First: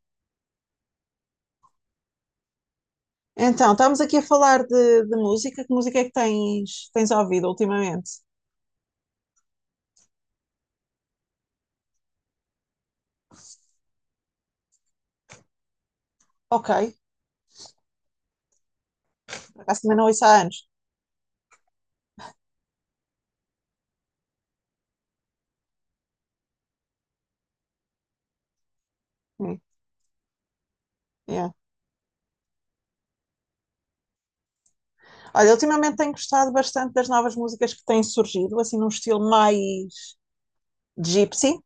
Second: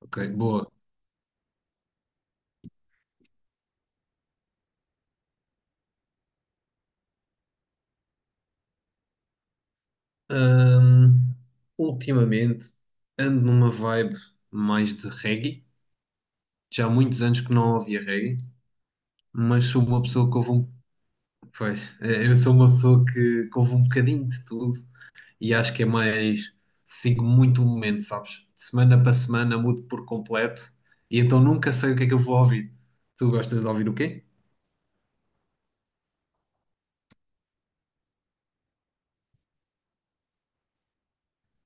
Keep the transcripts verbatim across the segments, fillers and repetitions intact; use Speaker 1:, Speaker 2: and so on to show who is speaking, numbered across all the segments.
Speaker 1: Ok, boa.
Speaker 2: Então, estamos aqui a falar de, de música. Que música é que tens, tens ouvido ultimamente?
Speaker 1: Ahm, ultimamente ando numa vibe mais de reggae.
Speaker 2: Ok,
Speaker 1: Já há muitos anos que não ouvia reggae,
Speaker 2: por
Speaker 1: mas
Speaker 2: acaso
Speaker 1: sou
Speaker 2: também
Speaker 1: uma
Speaker 2: não ouço
Speaker 1: pessoa que
Speaker 2: há
Speaker 1: ouve
Speaker 2: anos.
Speaker 1: um. Pois, eh, eu sou uma pessoa que, que ouve um bocadinho de tudo e acho que é mais. Sigo muito o momento, sabes? De semana para semana
Speaker 2: Hum,
Speaker 1: mudo por completo e então
Speaker 2: yeah.
Speaker 1: nunca sei o que é que eu vou ouvir. Tu gostas de ouvir o quê?
Speaker 2: Olha, ultimamente tenho gostado bastante das novas músicas que têm surgido, assim num estilo mais gypsy,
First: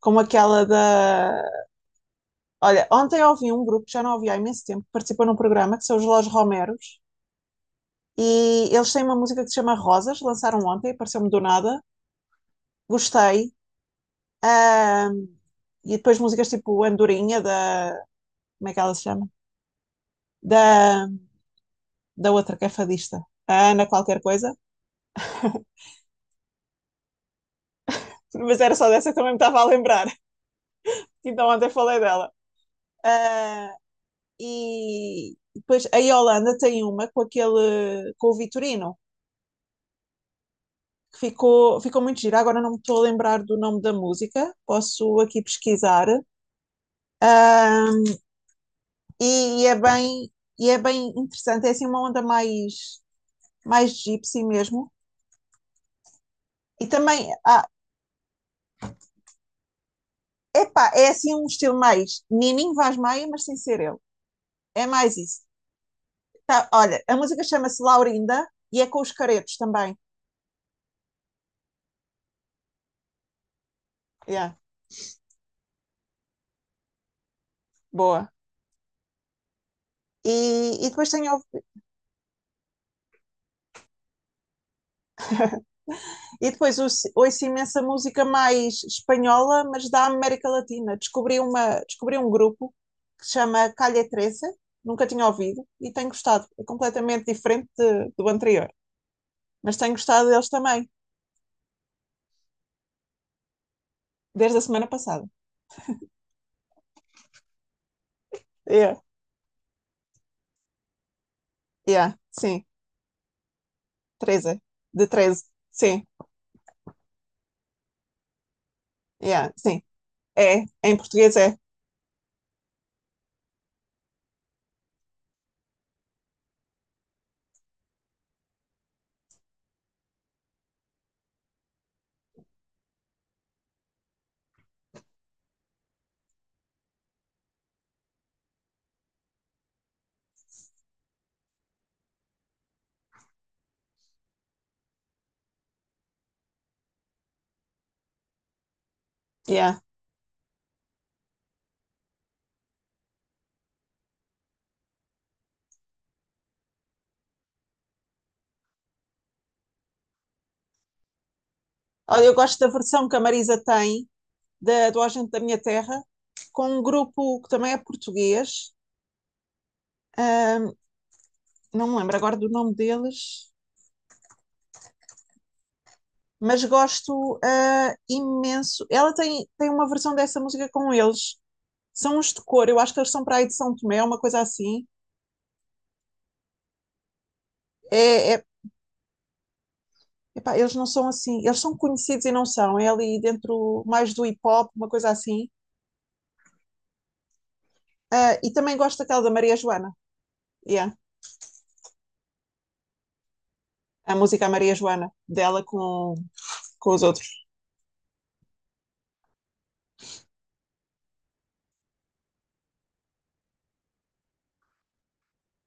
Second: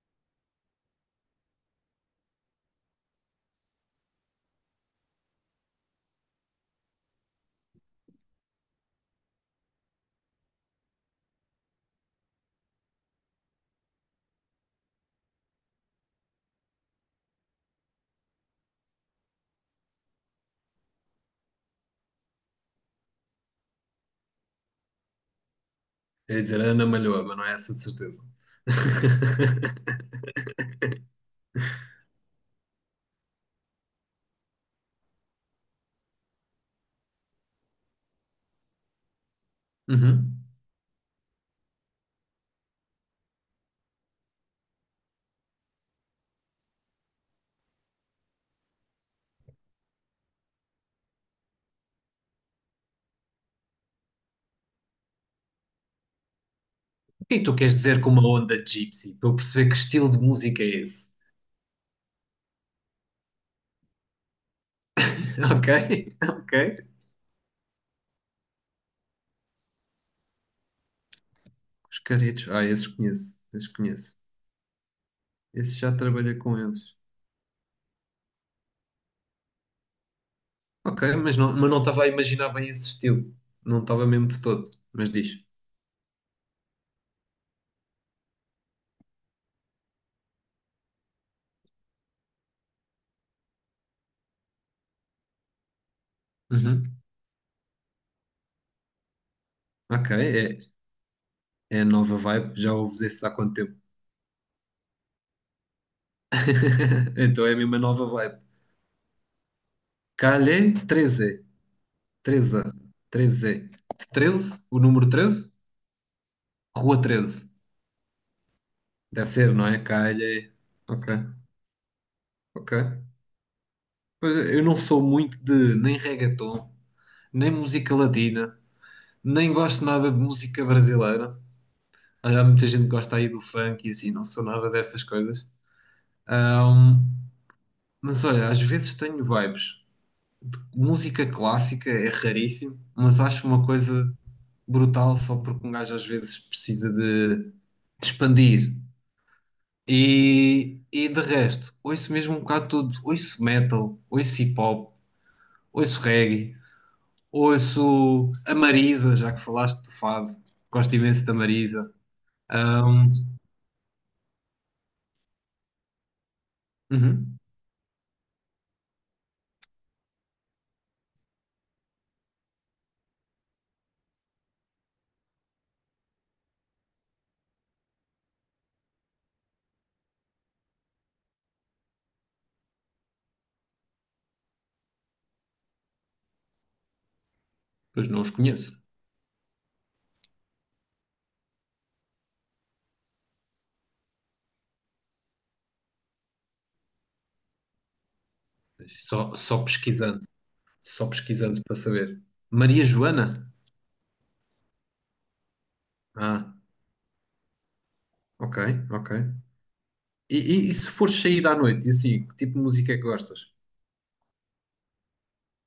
Speaker 2: como aquela da. Olha, ontem ouvi um grupo que já não ouvi há imenso tempo, que participou num programa, que são os Los Romeros, e eles têm uma música que se chama Rosas, lançaram ontem, apareceu-me do nada, gostei. Ahm, e depois músicas tipo Andorinha, da. Como é que ela se chama? da, da outra que é fadista, a Ana qualquer coisa,
Speaker 1: É dizer Ana Malhoa, mas não é essa de certeza.
Speaker 2: mas era só dessa que também me estava a lembrar, então ontem falei dela. Ah, e depois a Yolanda tem uma com aquele, com o Vitorino,
Speaker 1: Uhum.
Speaker 2: que ficou, ficou muito gira, agora não me estou a lembrar do nome da música, posso aqui pesquisar. Ah, e, e é bem, e é bem interessante, é assim uma onda mais, mais gypsy mesmo. E
Speaker 1: O
Speaker 2: também,
Speaker 1: que é que tu
Speaker 2: ah,
Speaker 1: queres dizer com uma onda gypsy? Para eu perceber que estilo de música é
Speaker 2: epá, é
Speaker 1: esse.
Speaker 2: assim um estilo mais Nininho Vaz Maia, mas sem ser ele. É mais isso.
Speaker 1: Ok,
Speaker 2: Tá,
Speaker 1: ok.
Speaker 2: olha, a música chama-se Laurinda e é com os caretos também.
Speaker 1: Os caretos. Ah, esses conheço. Esses conheço.
Speaker 2: Yeah,
Speaker 1: Esses já trabalhei com eles.
Speaker 2: boa. E, e depois
Speaker 1: Ok, mas
Speaker 2: tenho,
Speaker 1: não, mas não estava a imaginar bem esse estilo. Não estava mesmo de todo. Mas diz.
Speaker 2: e depois ouço, ouço imensa música mais espanhola, mas da América Latina. Descobri, uma, descobri um grupo que se chama Calle treze, nunca tinha ouvido e tenho gostado. É
Speaker 1: Uhum.
Speaker 2: completamente diferente de- do anterior, mas tenho
Speaker 1: Ok,
Speaker 2: gostado deles
Speaker 1: é,
Speaker 2: também,
Speaker 1: é a nova vibe. Já ouves esses há quanto tempo?
Speaker 2: desde a semana passada.
Speaker 1: Então é mesmo a mesma nova vibe.
Speaker 2: Yeah.
Speaker 1: Calhe treze,
Speaker 2: Yeah,
Speaker 1: treze,
Speaker 2: sim,
Speaker 1: treze,
Speaker 2: treze,
Speaker 1: treze. O
Speaker 2: de
Speaker 1: número
Speaker 2: treze,
Speaker 1: treze?
Speaker 2: sim,
Speaker 1: Rua treze? Deve
Speaker 2: yeah,
Speaker 1: ser, não é?
Speaker 2: sim.
Speaker 1: Calhe.
Speaker 2: É, em
Speaker 1: Ok,
Speaker 2: português é.
Speaker 1: ok. Pois é, eu não sou muito de nem reggaeton, nem música latina, nem gosto nada de música brasileira. Olha, há muita gente que gosta aí do funk e assim, não sou nada dessas coisas. Ahm, mas olha, às vezes tenho vibes. Música clássica é raríssimo, mas acho uma coisa brutal só porque um gajo às vezes precisa de expandir.
Speaker 2: Yeah.
Speaker 1: E, e de resto, ouço mesmo um bocado tudo. Ouço metal, ouço hip hop, ouço reggae. Ouço a Marisa, já que falaste do Fado, gosto imenso da Marisa.
Speaker 2: Olha, eu gosto da versão
Speaker 1: Ahm,
Speaker 2: que a Marisa tem da, do Agente da Minha Terra, com um
Speaker 1: uhum,
Speaker 2: grupo que também é português, ahm, não me lembro agora do nome deles, mas gosto ah, imenso. Ela tem, tem uma versão dessa música com eles, são uns de cor, eu acho que eles são para aí de São Tomé, uma coisa assim.
Speaker 1: pois não os
Speaker 2: É, é-
Speaker 1: conheço,
Speaker 2: epá, eles não são assim, eles são conhecidos e não são, é ali dentro mais do hip hop, uma coisa assim. Ah, e também
Speaker 1: mas
Speaker 2: gosto daquela da
Speaker 1: só,
Speaker 2: Maria
Speaker 1: só
Speaker 2: Joana,
Speaker 1: pesquisando,
Speaker 2: yeah,
Speaker 1: só pesquisando para saber. Maria Joana?
Speaker 2: a música à Maria Joana, dela com,
Speaker 1: Ah,
Speaker 2: com os outros.
Speaker 1: ok, ok. E, e- e se fores sair à noite, e assim, que tipo de música é que gostas?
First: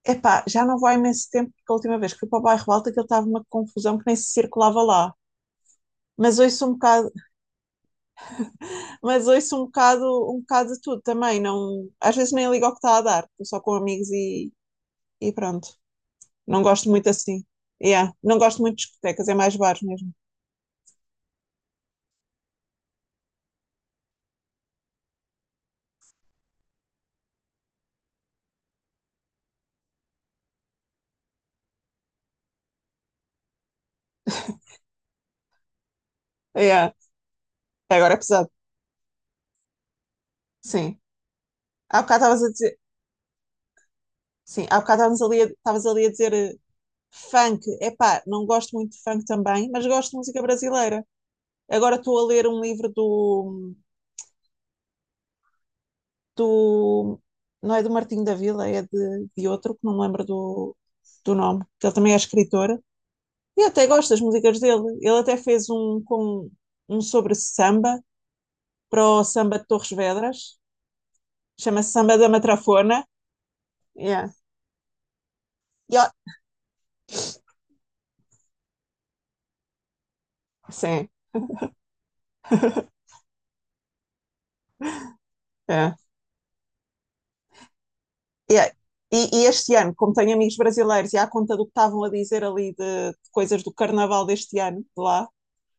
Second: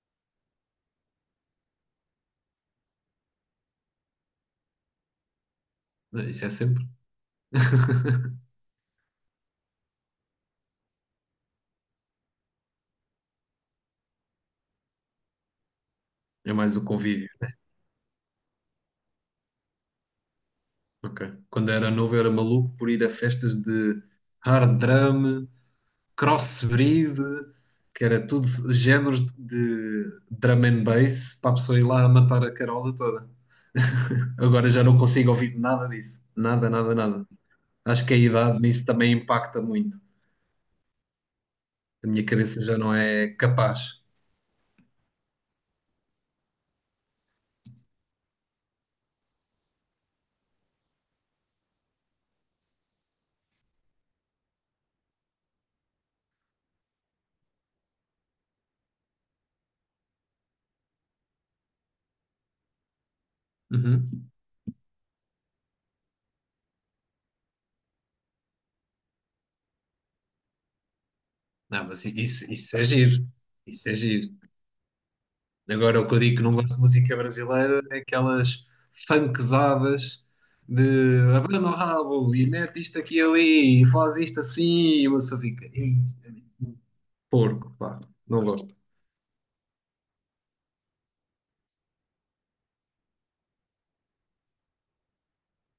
Speaker 2: Epá, já não vou há imenso tempo, porque a última vez que fui para o bairro Alto aquilo estava uma confusão que nem se circulava lá.
Speaker 1: Ah,
Speaker 2: Mas
Speaker 1: isso é
Speaker 2: ouço um
Speaker 1: sempre,
Speaker 2: bocado, mas ouço um bocado, um bocado de tudo também. Não, às vezes nem ligo ao que está a dar, estou só com amigos e, e pronto.
Speaker 1: é
Speaker 2: Não
Speaker 1: mais o
Speaker 2: gosto muito
Speaker 1: convívio.
Speaker 2: assim. Yeah. Não gosto muito de discotecas, é mais bares mesmo.
Speaker 1: Ok. Quando era novo, eu era maluco por ir a festas de hard drum, crossbreed, que era tudo géneros de drum and bass para a pessoa ir lá a matar a carola toda. Agora já não consigo ouvir nada disso. Nada,
Speaker 2: Yeah.
Speaker 1: nada, nada. Acho que
Speaker 2: Agora
Speaker 1: a
Speaker 2: é pesado.
Speaker 1: idade nisso também impacta muito.
Speaker 2: Sim. Há
Speaker 1: A
Speaker 2: bocado
Speaker 1: minha
Speaker 2: estavas a
Speaker 1: cabeça já
Speaker 2: dizer.
Speaker 1: não é capaz.
Speaker 2: Sim, há bocado estavas ali, a- estavas ali a dizer eh, funk. Epá, não gosto muito de funk também, mas gosto de música brasileira. Agora estou a ler um livro do do. Não é do Martinho da Vila, é de, de outro, que não me lembro do, do nome, que ele também é escritor. E eu até gosto das
Speaker 1: Uhum.
Speaker 2: músicas dele. Ele até fez um, com, um sobre samba, para o samba de Torres Vedras,
Speaker 1: Não,
Speaker 2: chama-se
Speaker 1: mas
Speaker 2: Samba da
Speaker 1: isso, isso é
Speaker 2: Matrafona.
Speaker 1: giro. Isso é
Speaker 2: Yeah.
Speaker 1: giro.
Speaker 2: E
Speaker 1: Agora,
Speaker 2: ó-
Speaker 1: o que eu digo que não gosto de música brasileira é aquelas funkzadas
Speaker 2: Sim,
Speaker 1: de abana o rabo e mete isto aqui e ali e faz isto assim e uma pessoa fica,
Speaker 2: é.
Speaker 1: "Ei, isto é muito porco, pá, não
Speaker 2: Yeah.
Speaker 1: gosto.
Speaker 2: E, e este ano, como tenho amigos brasileiros e à conta do que estavam a dizer ali de, de coisas do carnaval deste ano, de lá,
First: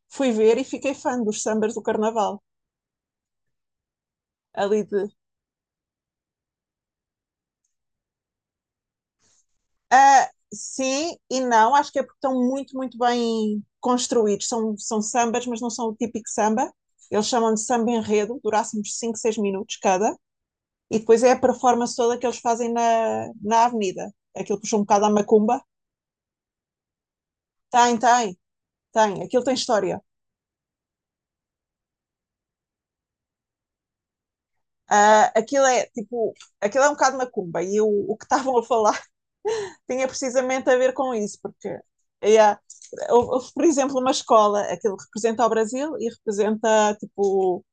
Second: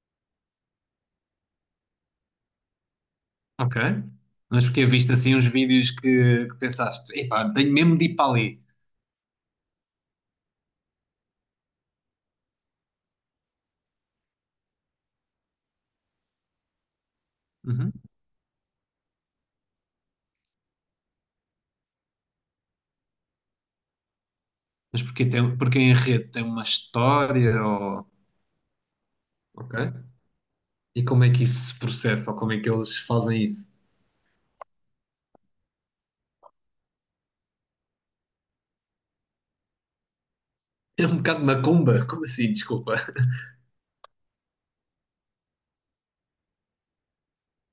Speaker 2: fui ver e fiquei fã dos sambas do carnaval,
Speaker 1: Ok, mas
Speaker 2: ali
Speaker 1: porque
Speaker 2: de.
Speaker 1: viste assim uns vídeos que, que pensaste, epá, tenho mesmo de ir para ali.
Speaker 2: Ah, sim e não, acho que é porque estão muito, muito bem construídos. São, são sambas, mas não são o típico samba. Eles chamam de samba
Speaker 1: Uhum.
Speaker 2: enredo, durasse uns cinco seis minutos cada. E depois é a performance toda que eles fazem na, na avenida. Aquilo puxa um
Speaker 1: Mas
Speaker 2: bocado à
Speaker 1: porque, tem,
Speaker 2: macumba.
Speaker 1: porque em rede tem uma história
Speaker 2: Tem,
Speaker 1: ou.
Speaker 2: tem, tem. Aquilo tem
Speaker 1: Ok.
Speaker 2: história.
Speaker 1: E como é que isso se processa ou como é que eles fazem isso?
Speaker 2: Ah, aquilo é tipo, aquilo é um bocado macumba. E o, o que estavam a falar tinha precisamente a ver
Speaker 1: É
Speaker 2: com
Speaker 1: um
Speaker 2: isso,
Speaker 1: bocado
Speaker 2: porque
Speaker 1: macumba, como assim,
Speaker 2: yeah,
Speaker 1: desculpa?
Speaker 2: houve, houve, por exemplo, uma escola, aquilo representa o Brasil e representa tipo.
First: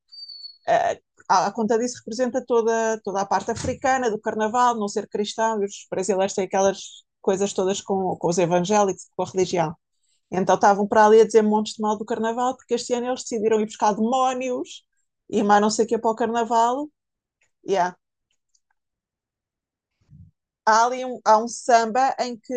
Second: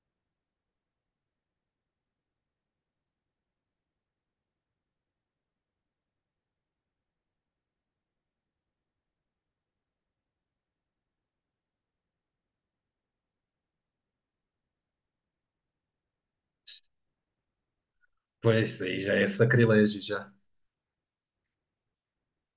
Speaker 2: Ah, a conta disso representa toda, toda a parte africana do carnaval, não ser cristão, e os brasileiros têm aquelas coisas todas com, com os evangélicos, com a religião. Então estavam para ali a dizer montes de mal do carnaval, porque este ano eles decidiram ir buscar demónios e mais não sei o que para o carnaval. Yeah.
Speaker 1: Pois, aí já é sacrilégio já.
Speaker 2: Há ali um, há um samba em que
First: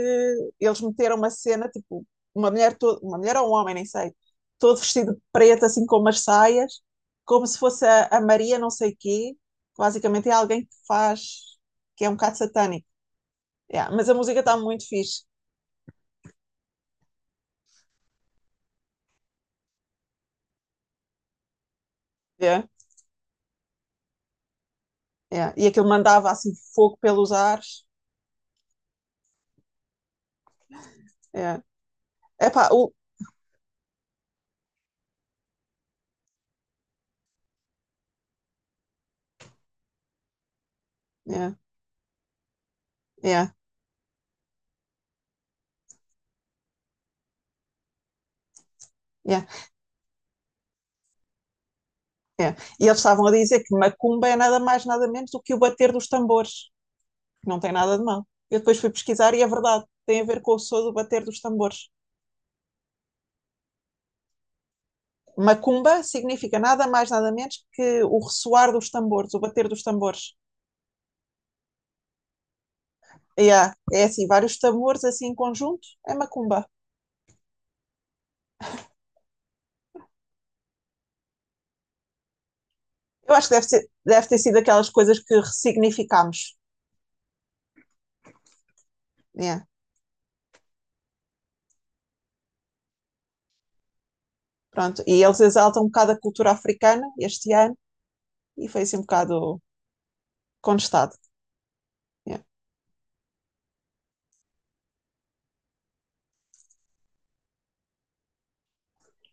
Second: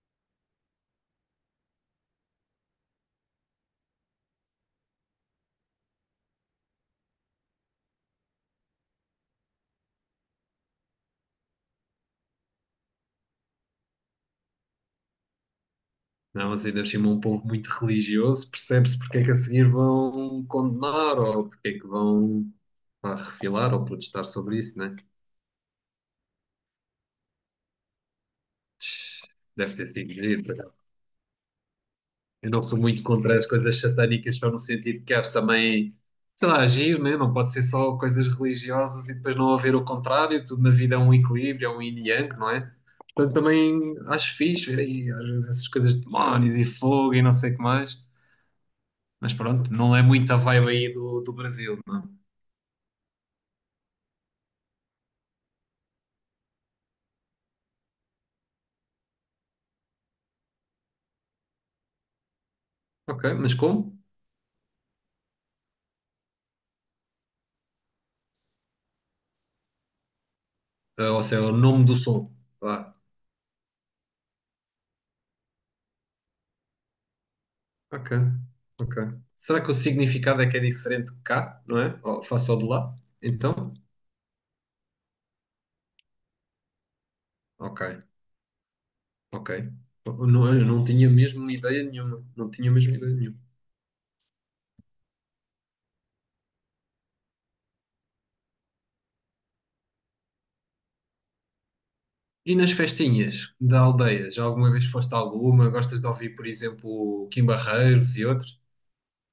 Speaker 2: eles meteram uma cena, tipo, uma mulher, toda, uma mulher ou um homem, nem sei, todo vestido de preto, assim com umas saias, como se fosse a, a Maria não sei quê, que basicamente é alguém que faz, que é um bocado satânico. Yeah, mas a música está muito fixe.
Speaker 1: Não, mas ainda por cima é um povo muito religioso, percebe-se porque é que a seguir vão condenar ou porque é que vão
Speaker 2: Yeah,
Speaker 1: pá, refilar ou protestar sobre isso, né?
Speaker 2: yeah. E aquilo mandava assim fogo pelos ares.
Speaker 1: Deve ter sido giro, por acaso.
Speaker 2: Yeah.
Speaker 1: Eu não
Speaker 2: Epá,
Speaker 1: sou
Speaker 2: uh,
Speaker 1: muito contra as coisas satânicas, só no sentido que acho também, sei lá, agir, né? Não pode ser só coisas religiosas e depois não haver o contrário, tudo na vida é um
Speaker 2: yeah,
Speaker 1: equilíbrio, é um yin e yang, não é? Portanto,
Speaker 2: yeah,
Speaker 1: também acho fixe ver aí, às vezes, essas coisas de demónios e fogo e não sei o que mais. Mas
Speaker 2: yeah,
Speaker 1: pronto, não é muito a vibe aí do, do Brasil, não é?
Speaker 2: yeah. E eles estavam a dizer que macumba é nada mais, nada menos do que o bater dos tambores. Não tem nada de mal. Eu depois fui pesquisar e é verdade, tem a ver com o som do bater dos tambores.
Speaker 1: Ok, mas como?
Speaker 2: Macumba significa nada mais, nada menos que o ressoar dos tambores, o bater dos tambores.
Speaker 1: Ah, ou seja, é o nome do som. Lá.
Speaker 2: Yeah, é assim, vários tambores assim em conjunto, é macumba.
Speaker 1: Ok, ok. Será que o significado é que é diferente de cá, não é? Ou face ao de lá?
Speaker 2: Eu acho que deve,
Speaker 1: Então?
Speaker 2: ser, deve ter sido aquelas coisas que ressignificámos.
Speaker 1: Ok, ok.
Speaker 2: Yeah,
Speaker 1: Eu não, eu não tinha mesmo ideia nenhuma. Não tinha mesmo ideia nenhuma.
Speaker 2: pronto. E eles exaltam um bocado a cultura africana este ano e foi assim um bocado contestado. Yeah.
Speaker 1: E nas festinhas da aldeia? Já alguma vez foste a alguma? Gostas de ouvir, por exemplo, Kim Barreiros e outros?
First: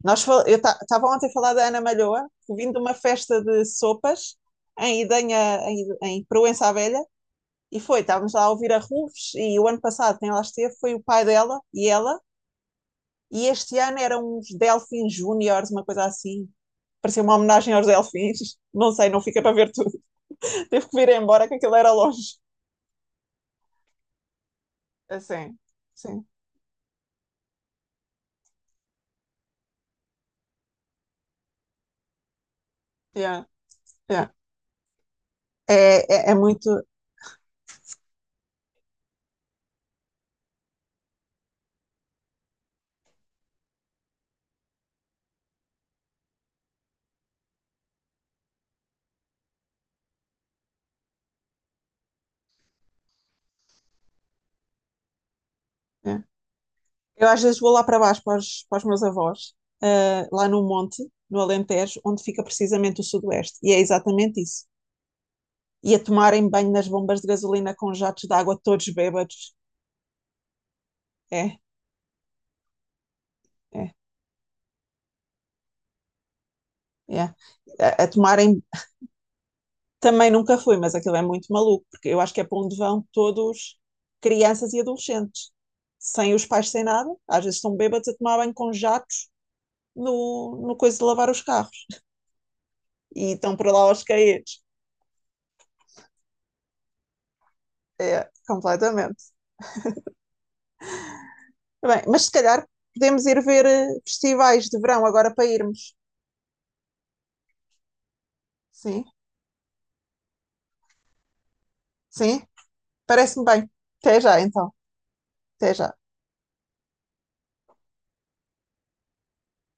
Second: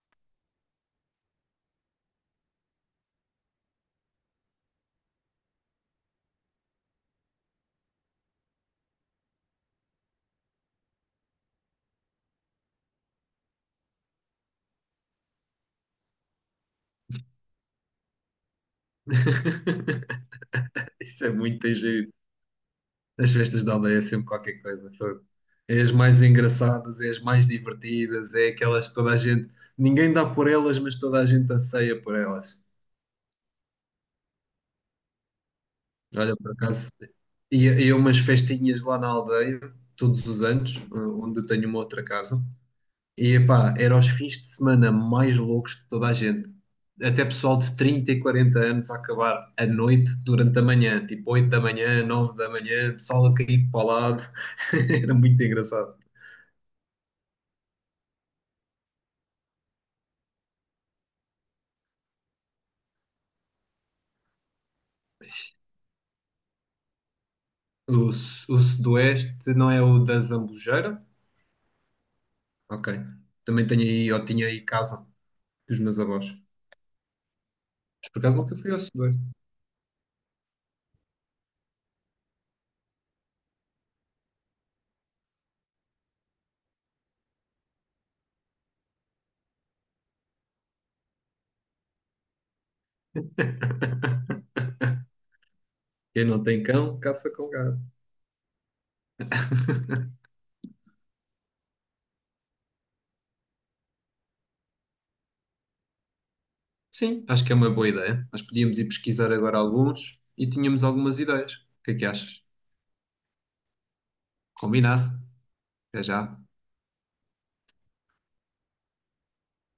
Speaker 2: Nós, fal- eu estava ontem a falar da Ana Malhoa, que vim de uma festa de sopas em Idenha, em, em Proença à Velha, e foi, estávamos lá a ouvir a Ruves, e o ano passado quem lá esteve foi o pai dela e ela, e este ano eram uns Delfins Júniores, uma coisa assim. Parecia uma homenagem aos Delfins. Não sei, não fica para ver tudo. Teve que vir
Speaker 1: Isso é
Speaker 2: embora, que
Speaker 1: muito
Speaker 2: aquilo era
Speaker 1: giro.
Speaker 2: longe.
Speaker 1: As festas da aldeia é sempre qualquer coisa. Fogo.
Speaker 2: Assim,
Speaker 1: É as mais
Speaker 2: sim.
Speaker 1: engraçadas, é as mais divertidas, é aquelas que toda a gente. Ninguém dá por elas, mas toda a gente anseia por elas.
Speaker 2: Yeah, yeah. É, é, é
Speaker 1: Olha, por
Speaker 2: muito.
Speaker 1: acaso, ia, ia a umas festinhas lá na aldeia, todos os anos, eh, onde eu tenho uma outra casa. E epá, eram os fins de semana mais loucos de toda a gente. Até pessoal de trinta e quarenta anos a acabar à noite durante a manhã, tipo oito da manhã, nove da manhã, pessoal a cair para o lado. Era muito engraçado.
Speaker 2: É. Eu às vezes vou lá para baixo para os, para os meus avós, ah, lá no monte, no Alentejo, onde fica precisamente o Sudoeste. E é exatamente isso. E a tomarem banho nas bombas de gasolina com
Speaker 1: O,
Speaker 2: jatos de
Speaker 1: su-
Speaker 2: água
Speaker 1: o
Speaker 2: todos bêbados.
Speaker 1: sudoeste não é o da Zambujeira?
Speaker 2: É,
Speaker 1: Ok. Também tenho
Speaker 2: é,
Speaker 1: aí, eu tinha aí casa dos meus avós.
Speaker 2: é. A, a
Speaker 1: Mas por acaso nunca
Speaker 2: tomarem.
Speaker 1: fui ao sudoeste.
Speaker 2: Também nunca fui, mas aquilo é muito maluco, porque eu acho que é para onde vão todos crianças e adolescentes, sem os pais, sem nada. Às vezes estão bêbados a tomar banho com jatos no, no coisa de lavar os carros. E estão para lá aos caídos.
Speaker 1: Quem não tem cão, caça com gato.
Speaker 2: É, completamente. Bem, mas se calhar podemos ir ver eh, festivais de verão agora para irmos.
Speaker 1: Sim, acho que é uma boa ideia. Nós podíamos ir
Speaker 2: Sim,
Speaker 1: pesquisar agora alguns e tínhamos algumas ideias. O que é que
Speaker 2: sim,
Speaker 1: achas?
Speaker 2: parece-me bem. Até já então,
Speaker 1: Combinado.
Speaker 2: até já.
Speaker 1: Até já.